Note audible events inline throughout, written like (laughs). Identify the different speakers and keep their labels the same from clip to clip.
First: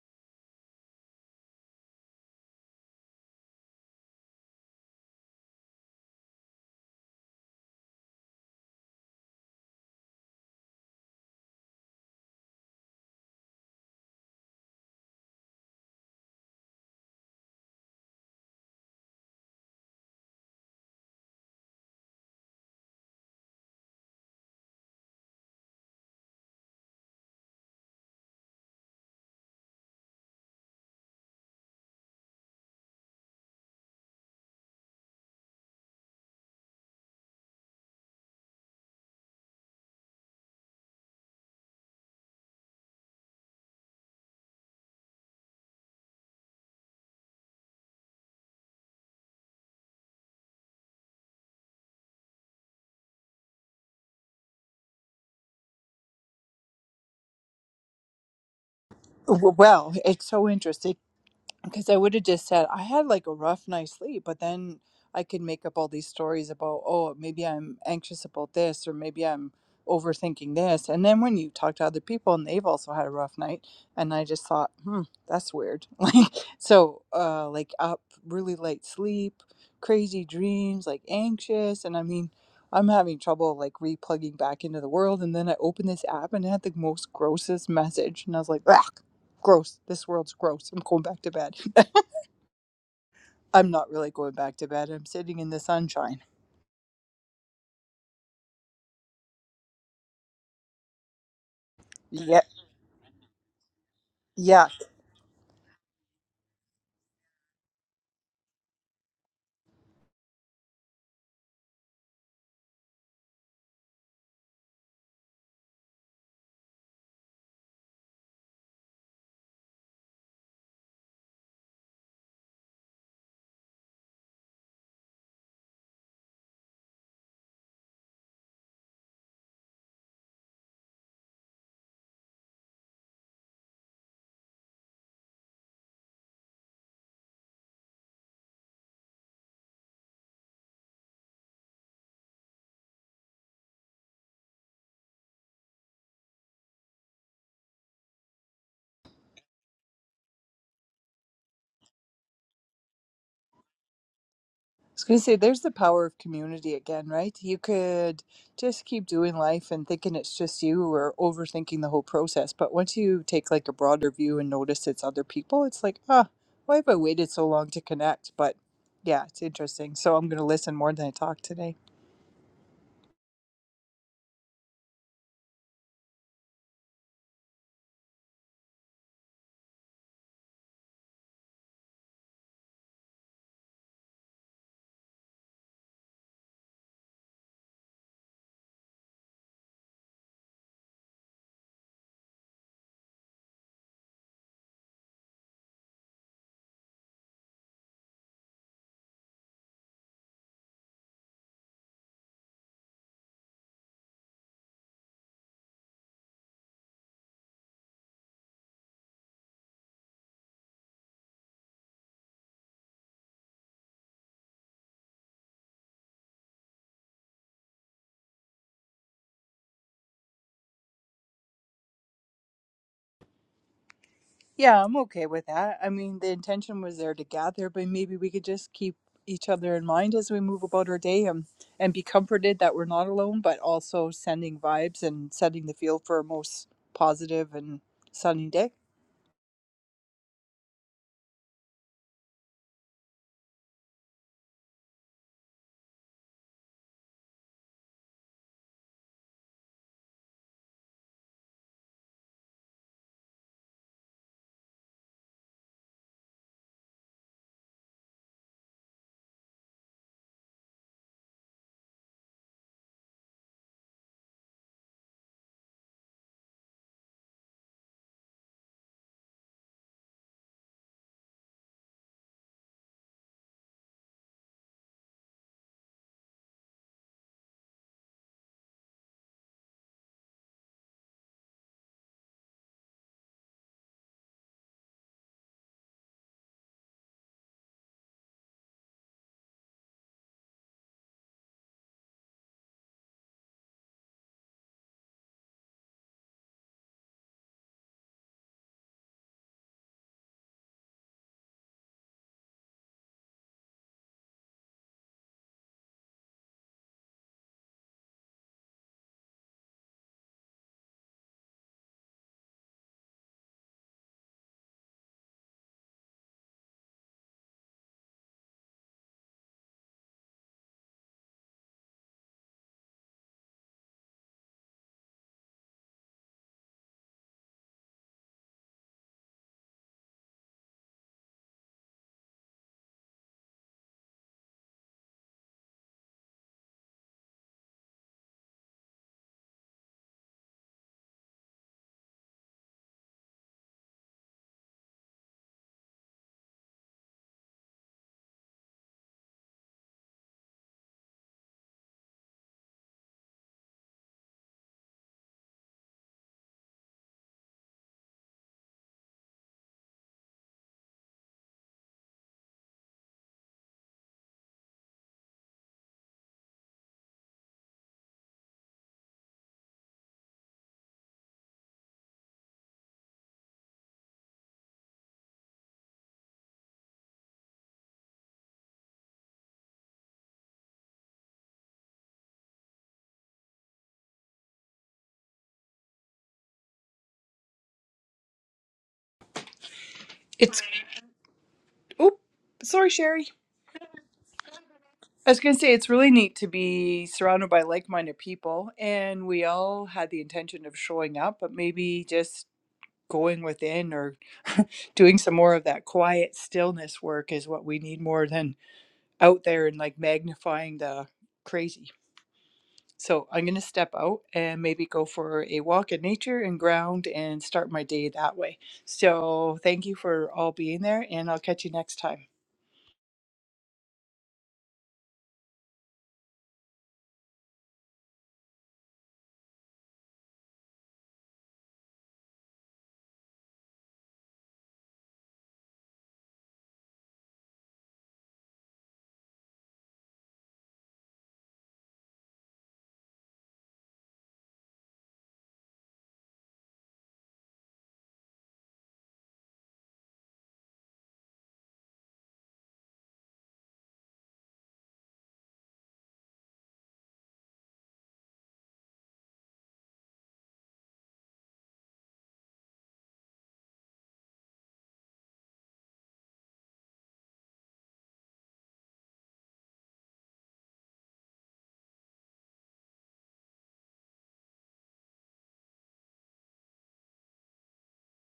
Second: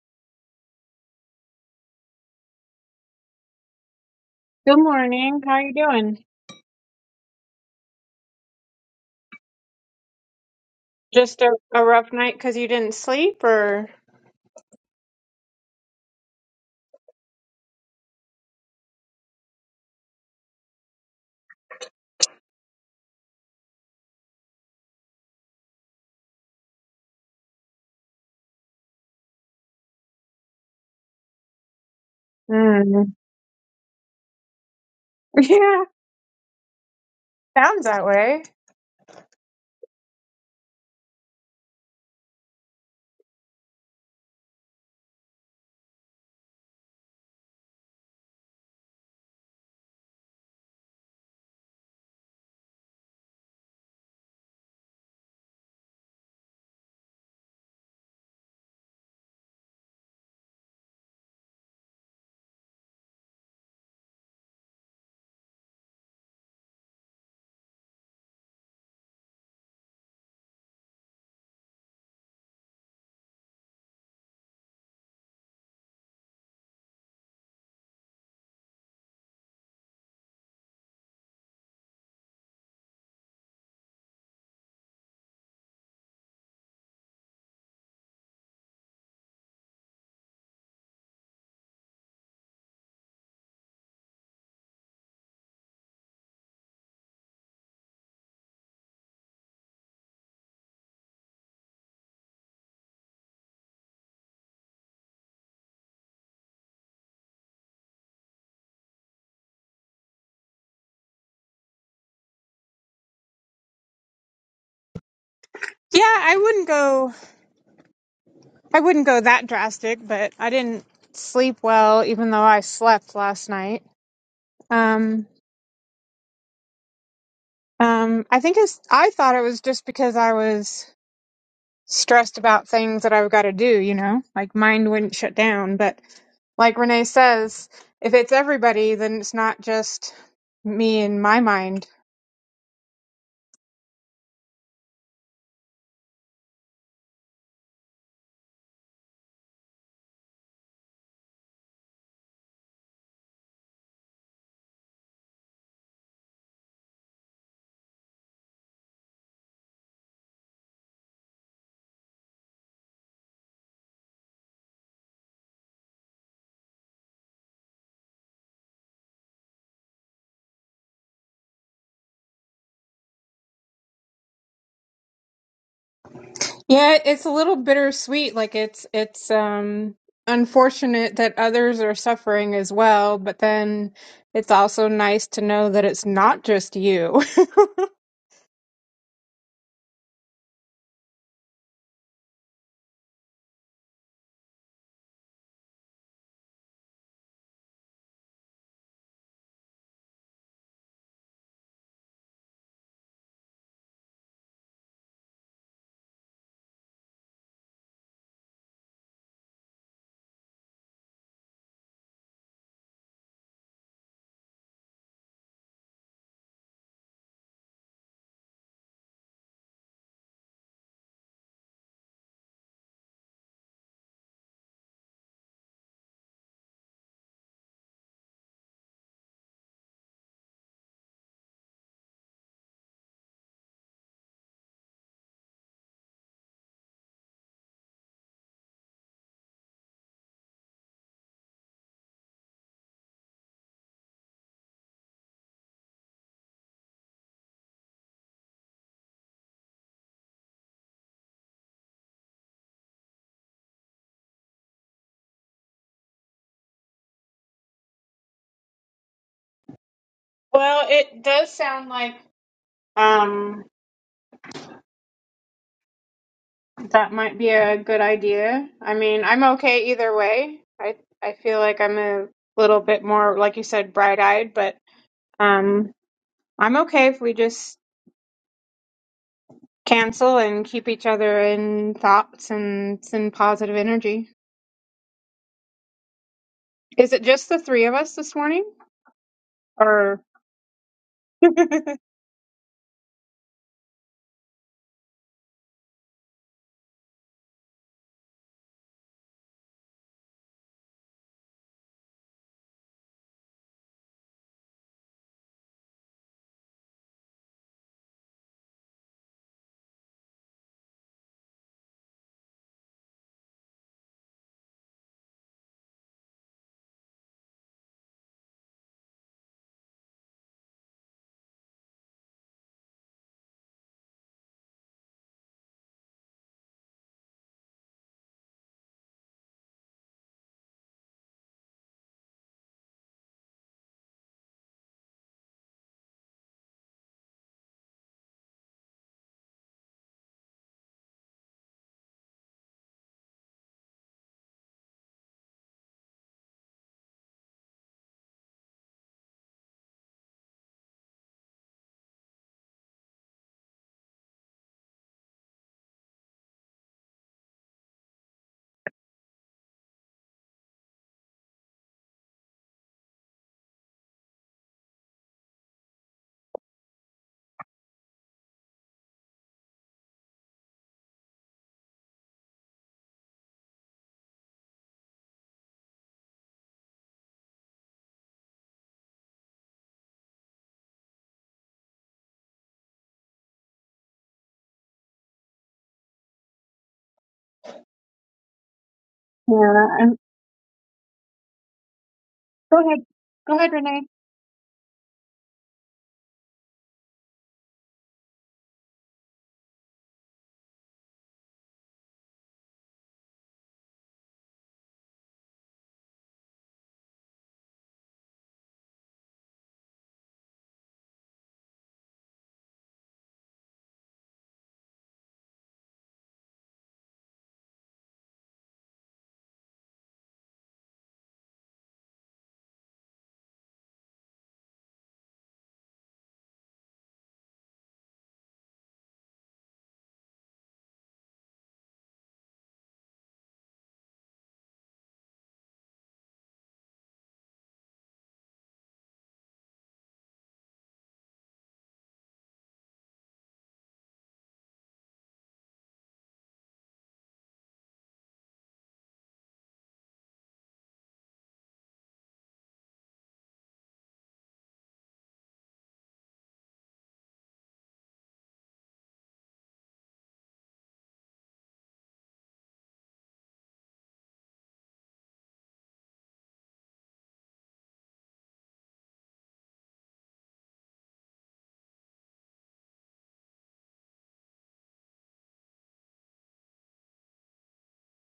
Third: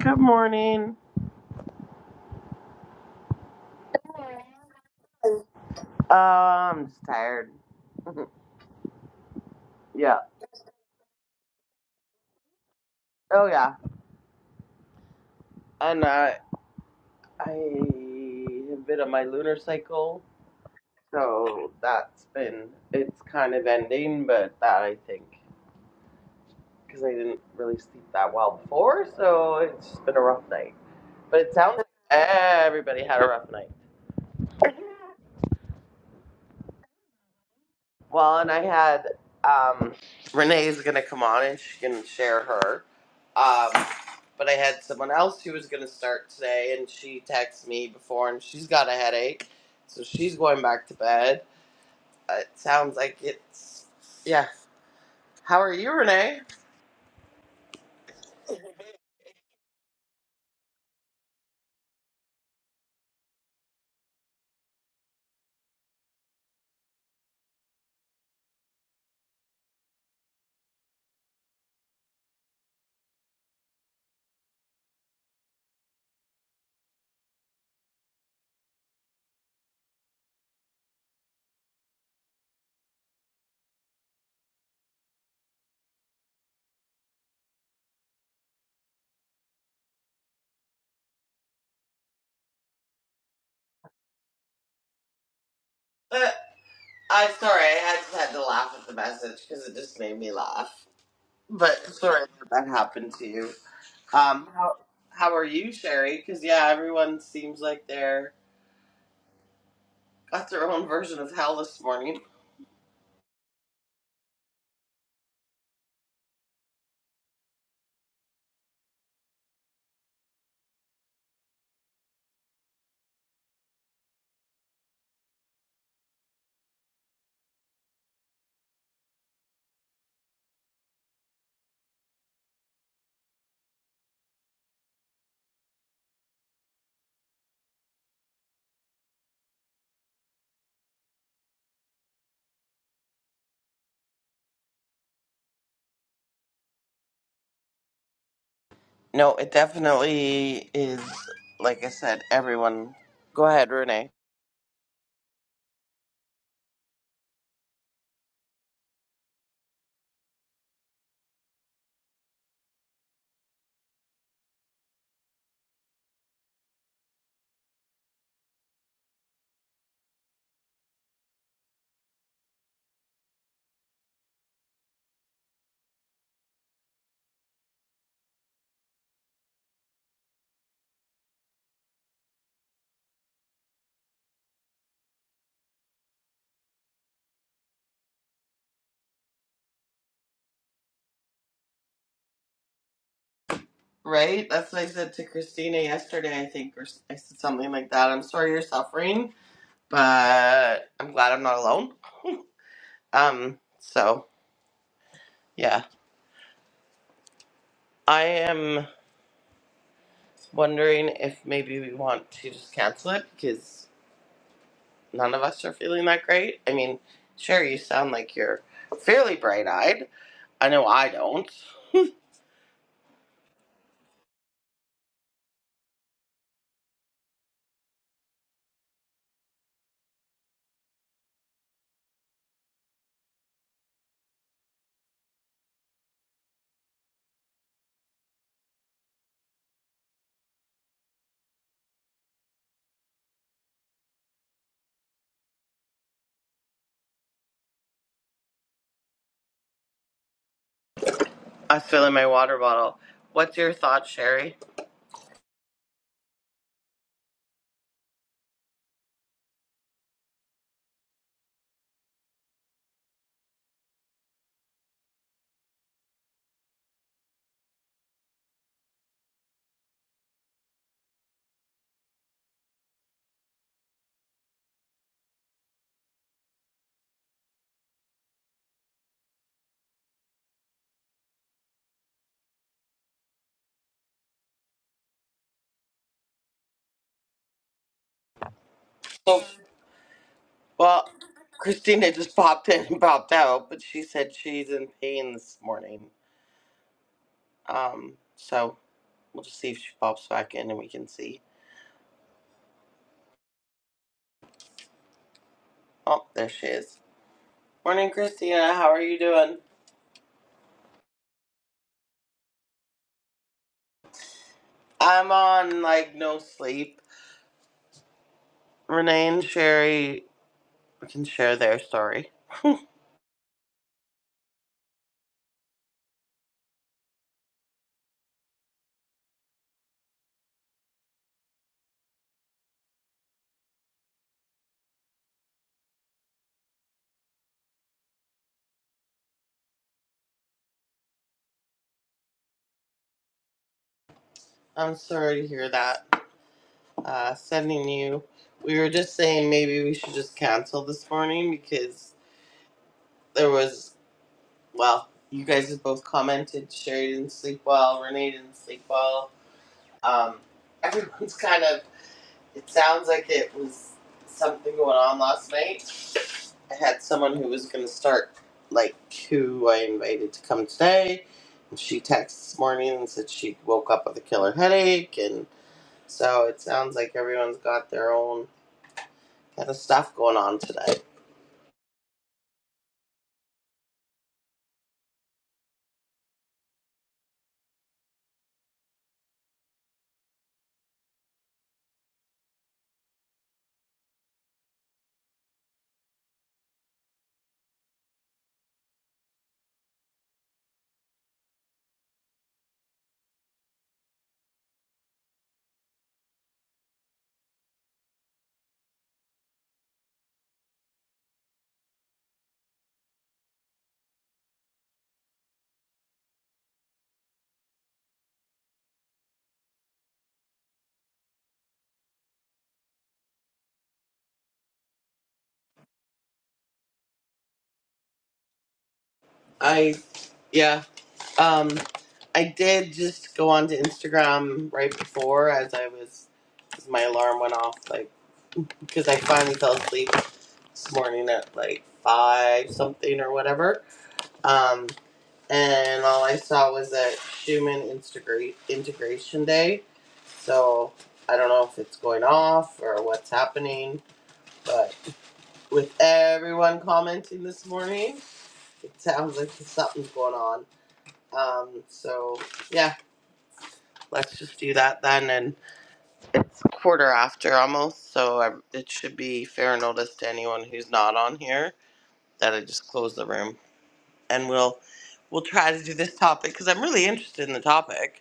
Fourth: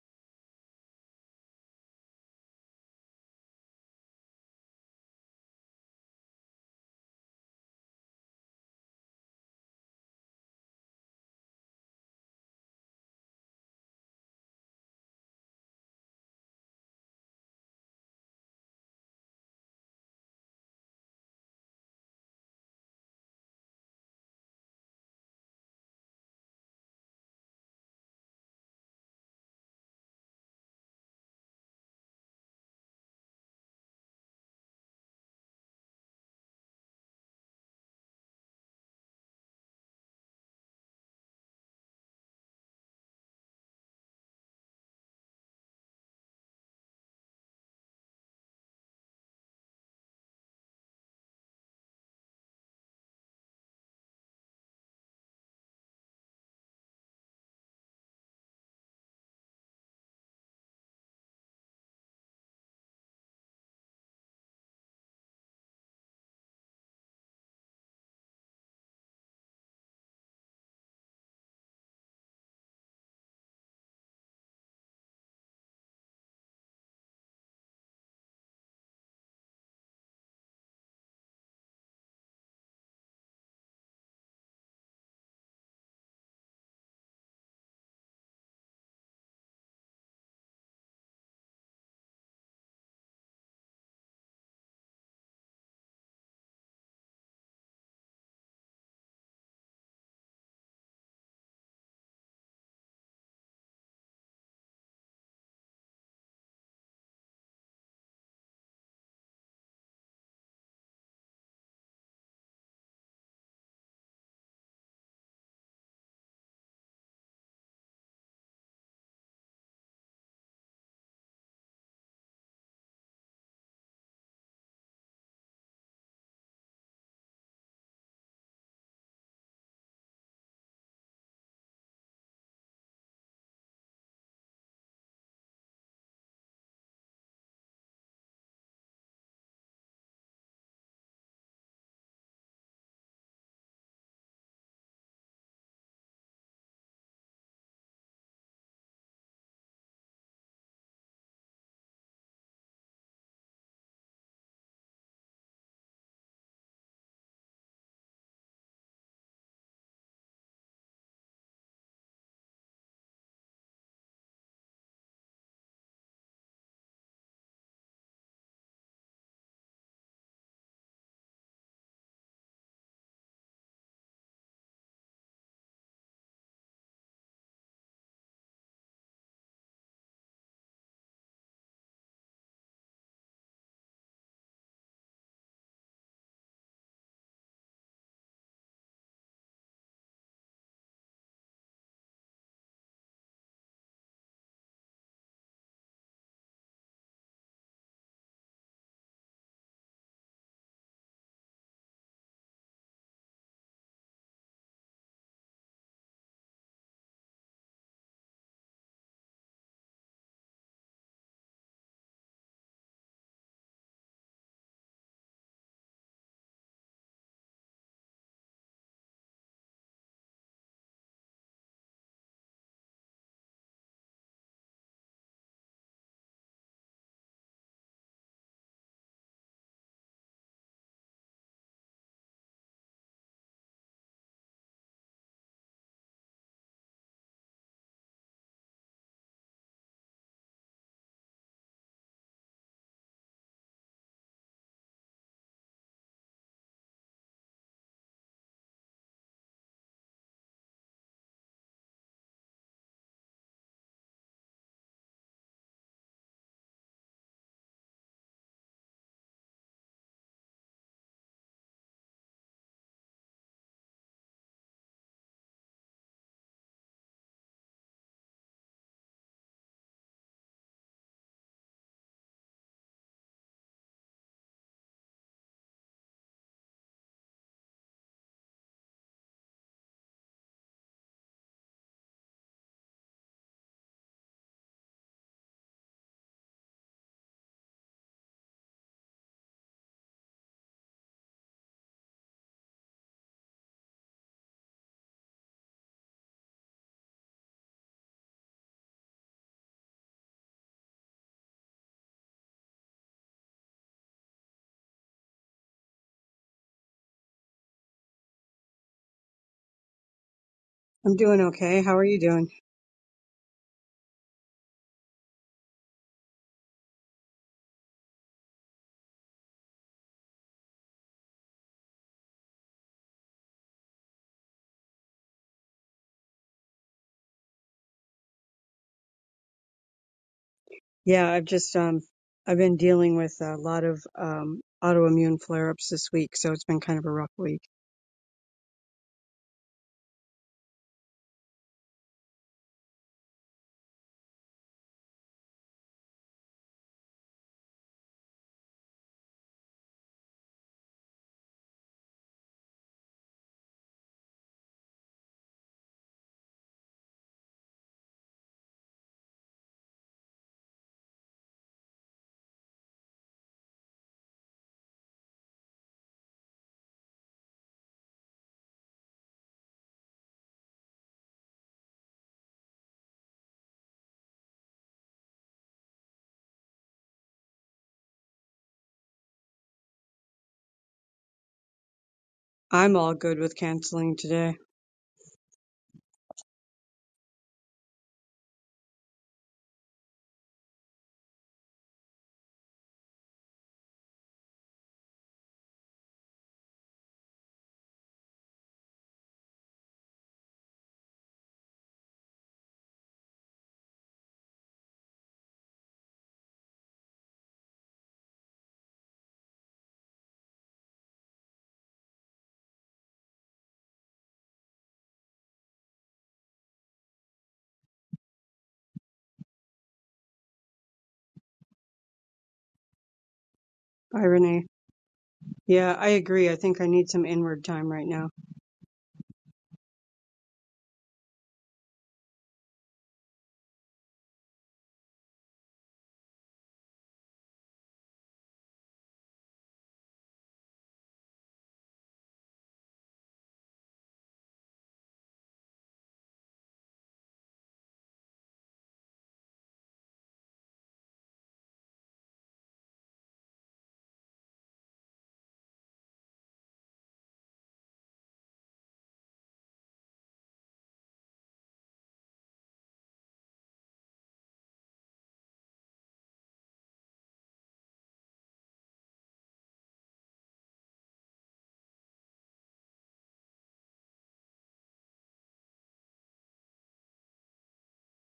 Speaker 1: Good morning.
Speaker 2: Good morning. How you
Speaker 1: Uh,
Speaker 2: doing?
Speaker 1: I'm just tired. (laughs) yeah.
Speaker 2: Just a, a rough night because you didn't sleep,
Speaker 1: Oh yeah.
Speaker 2: or
Speaker 1: And uh, I have been on my lunar cycle, so that's been it's kind of ending, but that I think because I didn't really sleep that well before, so it's just been a rough night. But it sounds like everybody
Speaker 2: Mm.
Speaker 1: had a rough night.
Speaker 2: (laughs) yeah, sounds that
Speaker 1: Well,
Speaker 2: way.
Speaker 1: and I had um, Renee's going to come on and she can share her. Um, but I had someone else who was going to start today, and she texted me before, and she's got a headache, so she's going back to bed. Uh, It sounds like it's yeah. How are you, Renee?
Speaker 3: W- Well, it's so interesting because I would have just said I had like a rough night's sleep, but then I could make up all these stories about, oh, maybe I'm anxious about this, or maybe I'm overthinking this. And then when you talk to other people and they've also had a rough night, and I just thought, hmm, that's weird. (laughs) Like, so, uh, like up really late sleep, crazy dreams, like anxious. And I mean, I'm having trouble like replugging back into the world. And then I opened this app and it had the most grossest message, and I was like, Ugh. Gross. This world's gross. I'm going back to bed. (laughs) I'm not really going back to bed. I'm sitting in the sunshine.
Speaker 1: Uh, I sorry, I had just had to laugh at the message because it just made me laugh. But sorry
Speaker 3: Yeah.
Speaker 1: that that happened to you. Um,
Speaker 3: Yeah.
Speaker 1: how
Speaker 3: I
Speaker 1: how are you, Sherry? Because yeah, everyone seems like they're got their own version of hell this morning.
Speaker 2: Yeah, I wouldn't go. I wouldn't go that drastic, but I didn't sleep well, even though I slept last night. Um, um, I think it's. I thought it was just because I was stressed about things that I've got to do. You know, like mind wouldn't shut down, but like Renee says, if it's everybody, then it's not just me in my mind.
Speaker 1: No, it definitely is. Like I said, everyone. Go ahead, Renee.
Speaker 3: was going to say, there's the power of community again, right? You could just keep doing life and thinking it's just you or overthinking the whole process. But once you take like a broader view and notice it's other people, it's like, ah, why have I waited so long to connect? But yeah, it's interesting. So I'm going to listen more than I talk today.
Speaker 2: Yeah, it's a little bittersweet. Like it's it's um unfortunate that others are suffering as well, but then it's also nice to know that it's not just you. (laughs)
Speaker 1: Right? That's what I said to Christina yesterday, I think, or s- I said something like that. I'm sorry you're suffering, but I'm glad I'm not alone. Um, so, yeah. I am wondering if maybe we want to just cancel it because none of us are feeling that great. I mean, sure, you sound like you're fairly bright eyed. I know I don't.
Speaker 3: Yeah, I'm okay with that. I mean, the intention was there to gather, but maybe we could just keep each other in mind as we move about our day and, and be comforted that we're not alone, but also sending vibes and setting the field for a most positive and sunny day.
Speaker 1: I was filling my water bottle. What's your thought, Sherry?
Speaker 2: Well, it does sound like um that might be a good idea. I mean, I'm okay either way. I I feel like I'm a little bit more, like you said, bright-eyed, but um I'm okay if we just cancel and keep each other in thoughts and send positive energy. Is it just the three of us this morning?
Speaker 1: So,
Speaker 2: Or
Speaker 1: well,
Speaker 2: (laughs) yeah,
Speaker 1: Christina just (laughs) popped in and popped out, but she said she's in pain this morning. Um, so we'll just see if she pops back in and we can see. Oh, there she is. Morning, Christina. How are you doing?
Speaker 4: I'm doing okay. How are you doing?
Speaker 1: I'm on like no sleep. Renee and Sherry can share their story.
Speaker 4: Yeah, I've just um I've been dealing with a lot of um autoimmune flare-ups this week, so it's been kind of a rough week.
Speaker 1: I'm sorry to hear that. Uh, sending you. We were just saying maybe we should just cancel this morning because there was Well, you guys have both commented. Sherry didn't sleep well. Renee didn't sleep well. Um, everyone's (laughs) kind of. It sounds like it was something going on last night. I had someone who was going to start, like who I invited to come today. And she texted this morning and said she woke up with a killer headache, and so it sounds like everyone's got their own kind of stuff going on today.
Speaker 4: I'm all good with canceling today.
Speaker 2: and
Speaker 3: It's, oop,
Speaker 2: go
Speaker 3: sorry,
Speaker 2: ahead.
Speaker 3: Sherry.
Speaker 2: Go ahead, Renee.
Speaker 3: I was going to say, it's really neat to be surrounded by like minded people, and we all had the intention of showing up, but maybe just going within or (laughs) doing some more of that quiet stillness work is what we need more than out there and like magnifying the crazy. So I'm going to step out and maybe go for a walk in nature and ground and start my day that way. So thank you for all being there and I'll catch you next time.
Speaker 4: Bye, Renee. Yeah, I agree. I think I need some inward time right now.
Speaker 1: I yeah. Um I did just go onto Instagram right before as I was as my alarm went off like because I finally fell asleep this morning at like 5 something or whatever. Um and all I saw was that Schumann integrate integration day. So I don't know if it's going off or what's happening, but with everyone commenting this morning, it sounds like something's going on. Um, so yeah, let's just do that then. And it's quarter after almost, so I, it should be fair notice to anyone who's not on here that I just close the room, and we'll we'll try to do this topic because I'm really interested in the topic.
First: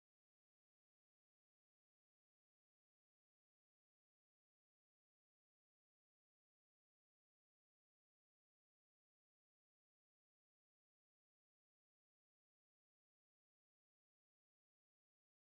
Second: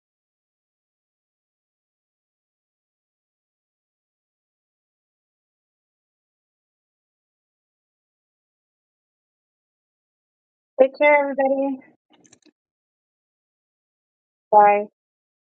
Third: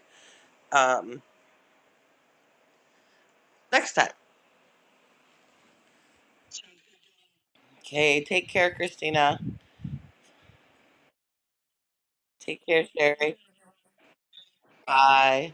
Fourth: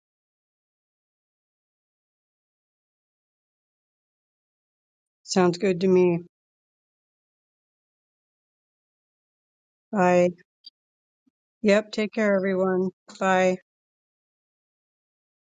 Speaker 1: Um, next time.
Speaker 4: Sounds good to me.
Speaker 1: Okay, take care, Christina.
Speaker 4: Bye.
Speaker 2: Take care, everybody.
Speaker 4: Yep, take care
Speaker 1: Take care,
Speaker 4: everyone.
Speaker 1: Sherry.
Speaker 4: Bye.
Speaker 2: Bye.
Speaker 1: Bye.